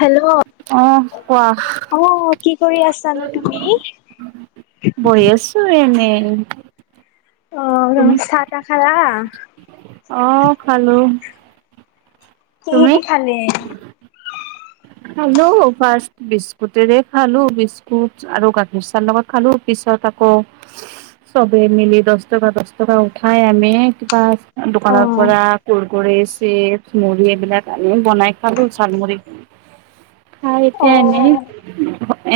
Hello অহ কোৱা। অ কি কৰি আছানো তুমি বহি আছো এনেই। অ ন তুমি চাহ-তাহ খালা? অ খালো। তুমি কিহিদি খালি? খালো ফাষ্ট বিস্কুটেৰে খালো বিস্কুট আৰু গাখীৰ চাৰ লগত খালো। পিছত আকৌ চবে মিলি দছ টকা, দছ টকা উঠাই আমি কিবা অ দোকানৰ পৰা কুৰকুৰি, চিপ, মুড়ি এইবিলাক আনি বনাই খালো জাল মুড়ি। খাই অ এতিয়া এনেই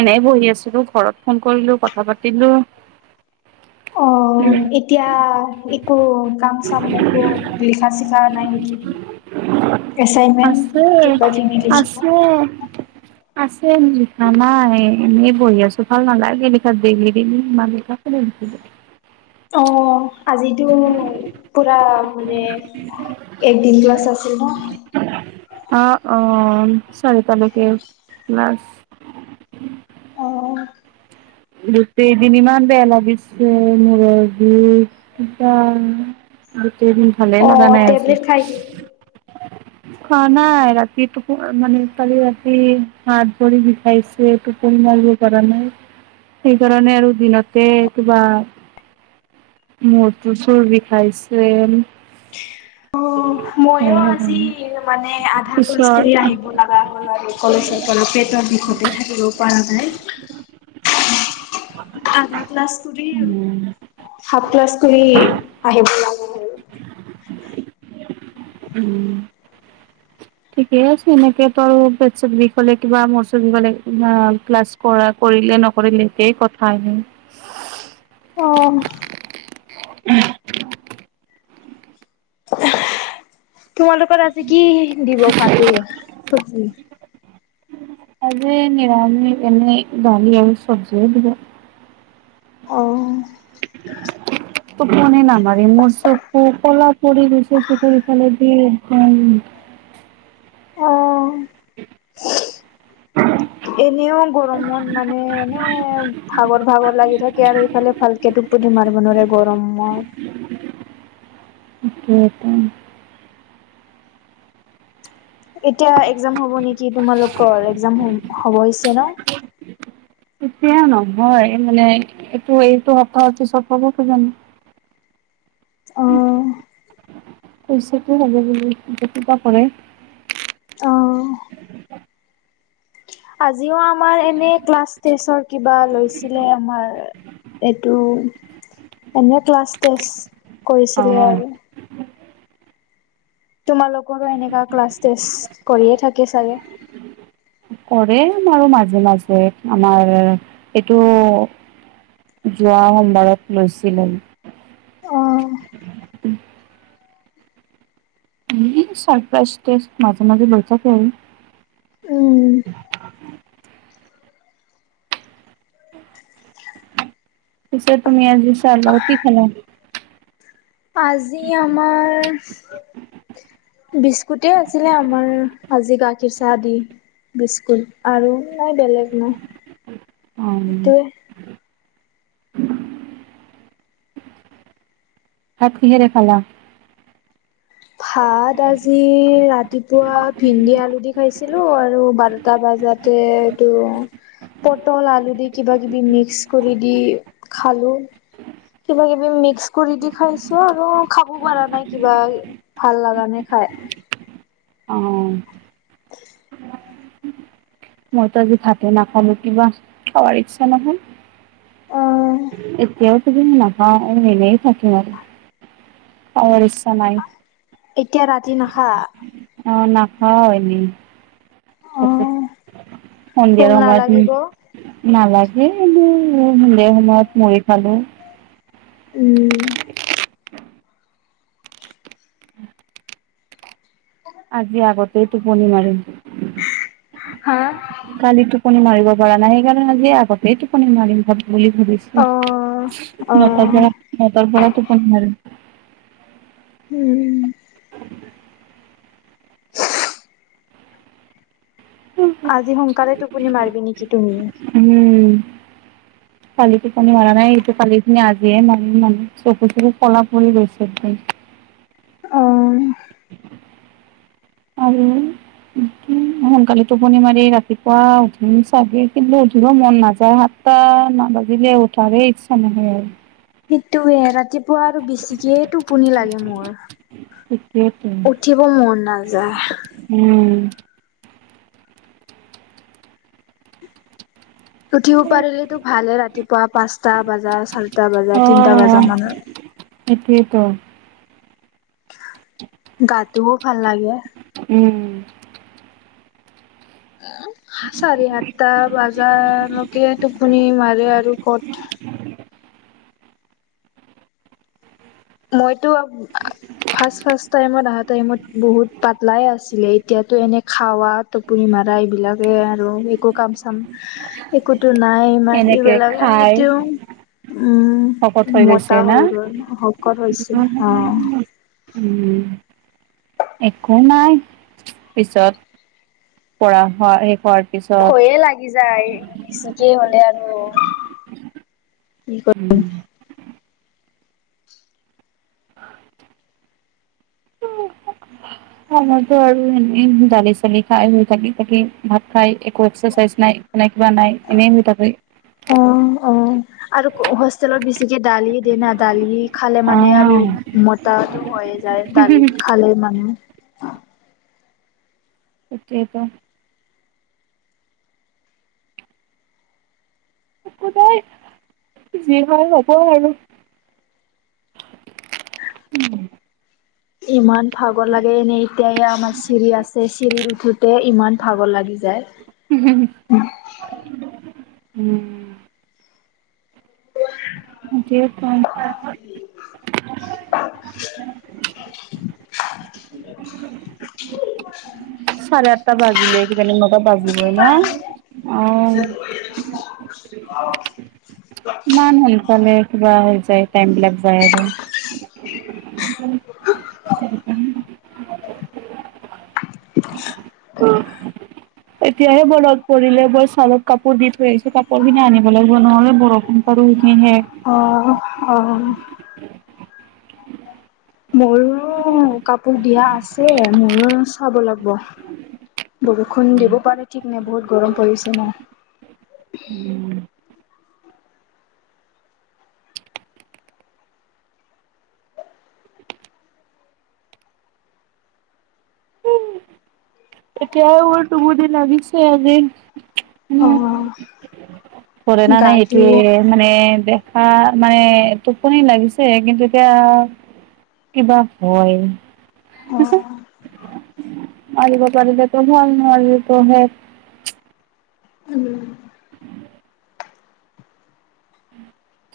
এনেই বহি আছিলো ঘৰত ফোন কৰিলো কথা পাতিলো। অ এতিয়া একো কাম-চাম একো লিখা-চিখা নাই নেকি? এচাইনমেন্ট, আছে কিবাকিবি লিখিব [unintelligible] আছে লিখা নাই এনেই বহি আছোঁ ভাল নালাগে লিখা দেইলি দেইলি ইমান লিখা। [unintelligible] অ। আজিতো পুৰা মানে একদিন ক্লাছ আছিল ন? অ অ চাৰিটা লৈকে ক্লাছ। অ গোটেই দিন ইমান বেয়া লাগিছে মূৰৰ বিষ কিবা গোটেইদিন ভালেই অ লাগা নাই আজি। টেবলেট খাই দি [inaudible] শুৱা নাই ৰাতি টোপু মানে কালি ৰাতি হাত ভৰি বিষাইছে, টোপনি মাৰিব পাৰা নাই। সেইকাৰণে আৰু দিনতে কিবা মূৰটো চুৰ বিষাইছিল। ময়' আজি মানে আধা ক্লাছ পিছত কৰি আহিব লাগ গা হল আৰু কলেজৰ পৰা পেটৰ বিষতে থাকিব পৰা নাই। আধা ক্লাছ কৰি, হাফ ক্লাছ কৰি আহিব লা উম। [inaudible] ঠিকেই আছে, এনেকে ত' পেট-চেট বিষ হ'লে, কিব, মোৰ-চোৰ বিষ হ'লে, প্লাছ কৰা, কৰিলে-নকৰিলে একেই কথা [unintelligible] অ'! [unintelligible] তোমালোকৰ আজি কি দিব? ভাতে, চুজি। আজি নিৰামিষ, এনেই দালি আৰু চবজিয়ে দিব। অ'! টোপনি নামাৰি, মোৰ চকু কলা পৰি গৈছে, চকু ইফালেদি, একদম। অ [unintelligible] এনেও গৰমত মানে, এনে ভাগৰ-ভাগৰ লাগি থাকে। আৰু এইফালে ভালকেতো [unintelligible] [unintelligible] এতিয়া, একজাম হ'ব নেকি তোমালোকৰ? একজাম হ'-হ'ব হৈছে ন'? এতিয়া নহয়। মানে, এইটো-এইটো সপ্তাহৰ পিছত হ'ব কিজানি। অ পইছাটো [unintelligible] কৰে। অ আজিও আমাৰ এনে, ক্লাছ টেষ্টৰ কিবা লৈছিলে, আমাৰ। এইটো, এনে ক্লাছ টেষ্ট অ কৰিছিলে আৰু। তোমালোকৰো এনেকা ক্লাছ টেষ্ট কৰিয়ে থাকে, চাগে? কৰে, আমাৰো মাজে-মাজে। আমাৰ এইটো, যোৱা সোমবাৰত লৈছিলোঁ। অ এনেই, চাৰপ্ৰাইজ টেষ্ট, মাজে-মাজে লৈ থাকে এনে। উম [inaudible] পিছে, তুমি আজি চাহৰ লগত কি খালা? আজি আমাৰ বিস্কুটে আছিলে আমাৰ, আজি গাখীৰ চাহ দি। বিস্কুট, আৰু নাই বেলেগ নাই, অ সেইটোৱে। [unintelligible] ভাত কিহেৰে খালা? ভাত আজি ৰাতিপুৱা, ভিন্দি-আলু দি ভাবিছিলোঁ, আৰু বাৰ টা বজাতে এইটো। পটল, আলু দি কিবা-কিবি মিক্স কৰি দি খালোঁ। কিবা-কিবি মিক্স কৰি দি খাইছোঁ আৰু খাব পৰা নাই কিবা। ভাল লগা নাই, খাই। অ'! মইতো আজি ভাতে নাখালোঁ, কিবা খাৱাৰ ইচ্ছা নহ'ল। অ এতিয়াও, তুমি নাখাওঁ, এনেই থাকিম আৰু। খাৱাৰ ইচ্ছা নাই। এতিয়া ৰাতি নাখা? অ'! নাখাওঁ এনেই। অ [unintelligible] ভোক সন্ধিয়াৰ সময়ত, নালাগিব উম। নালাগে [unintelligible] এই সময়ত মুড়ি খালোঁ। উম! [unintelligible] আজি, আগতেই টোপনি মাৰিম। হা? কালি টোপনি মাৰিব পৰা নাই। সেইকাৰণে, আজি আগতেই টোপনি মাৰিম, ভাব বুলি ভাবিছো, অ অ নটাৰ পৰা নটাৰ পৰা টোপনি মাৰিম। উম অহ আজি সোনকালে টোপনি মাৰিবি নেকি তুমি? উম [unintelligible] কালি টোপনি মৰা নাই, সেইটো কালিখিনি আজিয়ে মাৰিম মানে চকু তকু কলা পৰি গৈছে একদম। অহ। আৰু কি [inaudible] সোনকালে টোপনি মাৰি ৰাতিপুৱা উঠিম চাগে, কিন্তু উঠিব মন নাযায় হা সাতটা নাবাজিলেই উঠাৰেই ইচ্ছা নহয় আৰু। সেইটোয়ে ৰাতিপুৱা আৰু বেছিকেই টো পনি লাগে মোৰ, সেইটোৱেতো উঠিব মন নাযায়। উম উঠিব পাৰিলেতো ভালে ৰাতিপুৱা পাঁচটা বাজা চাৰিটা বাজা তিনটা বাজা মানত। সেইটোৱেইটো গাটোও ভাল লাগে। উম উ চাৰে সাতটা বাজালৈকে টোপনি মাৰে আৰু ক'ত মইতো আ ফাৰ্ষ্ট ফাৰ্ষ্ট টাইমত অহা টাইমত বহুত পাতলাই আছিলো এতিয়াতো এনে খাৱাত টোপনি মাৰা এইবিলাকে আৰু একো কাম চাম একোতো নাই ইমান এনেকে এইবিলাক আ খাই এতিয়াও শকত উম হৈ গৈছে মতা না হৈ গ'ল শকত হৈছে অ উ একো নাই পিছত পঢ়া হোৱা শেষ হোৱাৰ পিছত এ লাগি যায় বেছিকে হলে আৰু কি ক উম অ মইতো আৰু এনে দালি চালি খাই শুই থাকি থাকি ভাত খাই একো এক্সাৰচাইজ নাই এনেকোৱা নাই এনেই শুই থাকে। অ অ আৰু হোষ্টেলত বেছিকে দালিয়ে দিয়েনা দালি খালে মানে আৰু মতাটো হয়ে যায় দালি খালে মানে। তাকেতো একো নাই যি হয় হব আৰু উম ইমান ভাগৰ লাগে এনেই এতিয়া এ আমাৰ চিৰি আছে চিৰিত উঠোতে ইমান ভাগৰ লাগি যায়। উ হুহু উম কি কম [unintelligible] চাৰে আঠ টা বাজিলেই কিজানি নটা বাজিবই ন অ অ ইমান সোনকালে কিবা হৈ যায় টাইম বিলাক যায় আৰু। [unintelligible] [unintelligible] [inaudible] [inaudible] এতিয়াহে মনত পৰিলে মই চালত কাপোৰ দি থৈ আহিছো কাপোৰখিনি আনিব লাগিব নহ'লে বৰষুণ আৰু উঠি হে অ'অ' মৰো কাপোৰ দিয়া আছে মোৰো চাব লাগব। বৰষুণ দিব পাৰে ঠিক নাই বহুত গৰম পৰিছে ন'। উম, উম, উম। এতিয়া আৰু মোৰ টোপনি লাগিছে আজি। অ উম, পঢ়ে না নাই গাটো এইটোৱে। অ মানে দেখা মানে টোপনি লাগিছে কিন্তু এতিয়া কিবা হয় [unintelligible] চোৱালীবিলাকেও হ'ল [unintelligible] উম,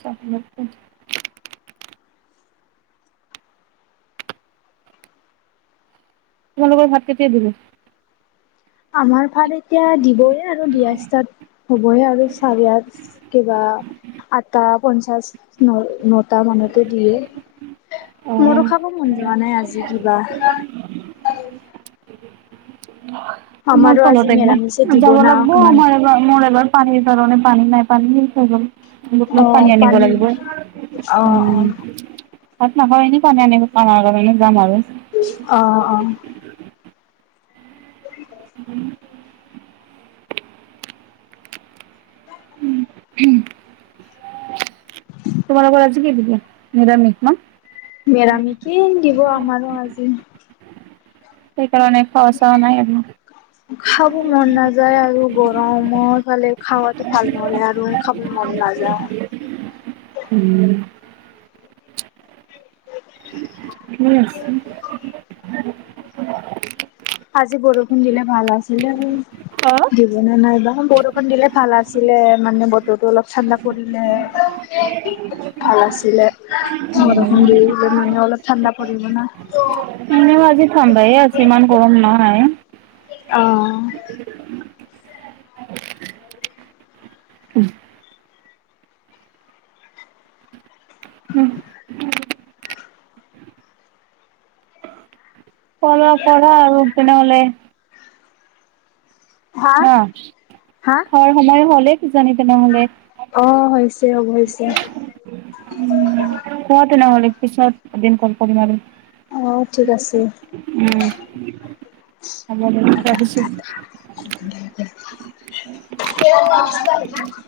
চব মত [unintelligible] তোমালোকৰ ভাত কেতিয়া দিব? আমাৰ ভাত এতিয়া দিবয়ে আৰু দিয়া ষ্টাৰ্ট হ'বহে আৰু [unintelligible] কিবা আঠটা পঞ্চাছ ন-নটা মানতে দিয়ে। মোৰো খাব যোৱা নাই আজি কিবা। [inaudible] মই আমাৰো আজি তলত একব মেৰামিছে দিব যাব না লাগব অকমান আমাৰ [unintelligible] মোৰ এবাৰ পানীৰ কাৰণে পানী নাই পানী শেষ হৈ গ'ল। বুটলত পানী লাগিবয়ে অ উম, অ ভাত নাখাও এনেই পানী আনিব যাম আৰু মাজে যাম আৰু। অ' অ' [inaudible] হুম, তোমালোকৰ আজি কি দিলে নিৰামিষ ন? নিৰামিকে দিব আমাৰ আজি। সেইকাৰণে খাৱা চাৱা নাই আৰু। খাব মন নাযায় আৰু গৰম ইফালে। খাৱাটো ভাল নহ'লে আৰু খাবলে মন নাযায়। হম, ঠিকে আছে। আজি বৰষুণ দিলে ভাল আছিলে অ', [unintelligible] দিব নে নাই নাইবা বৰ ষুণ দিলে ভাল আছিলে মানে বতৰটো অলপ ঠাণ্ডা পৰিলে ভাল আছিলে উম বৰষুণ দিলে মানে অলপ ঠাণ্ডা পৰিব না। [unintelligible] এনেও আজি ঠাণ্ডাই আছে ইমান গৰম নাই। অ', পঢ়া, পঢ়া আৰু তেনে হ'লে। হা ন' হা খোৱাৰ সময় হলে কিজানি তেনেহ'লে? অ' হৈছে হ'ব হৈছে। কোৱা তেনেহ'লে পিছত এদিন কল কৰিম আৰু। অ ঠিক আছে। উম হ'ব দে ৰাখিছোঁ [unintelligible]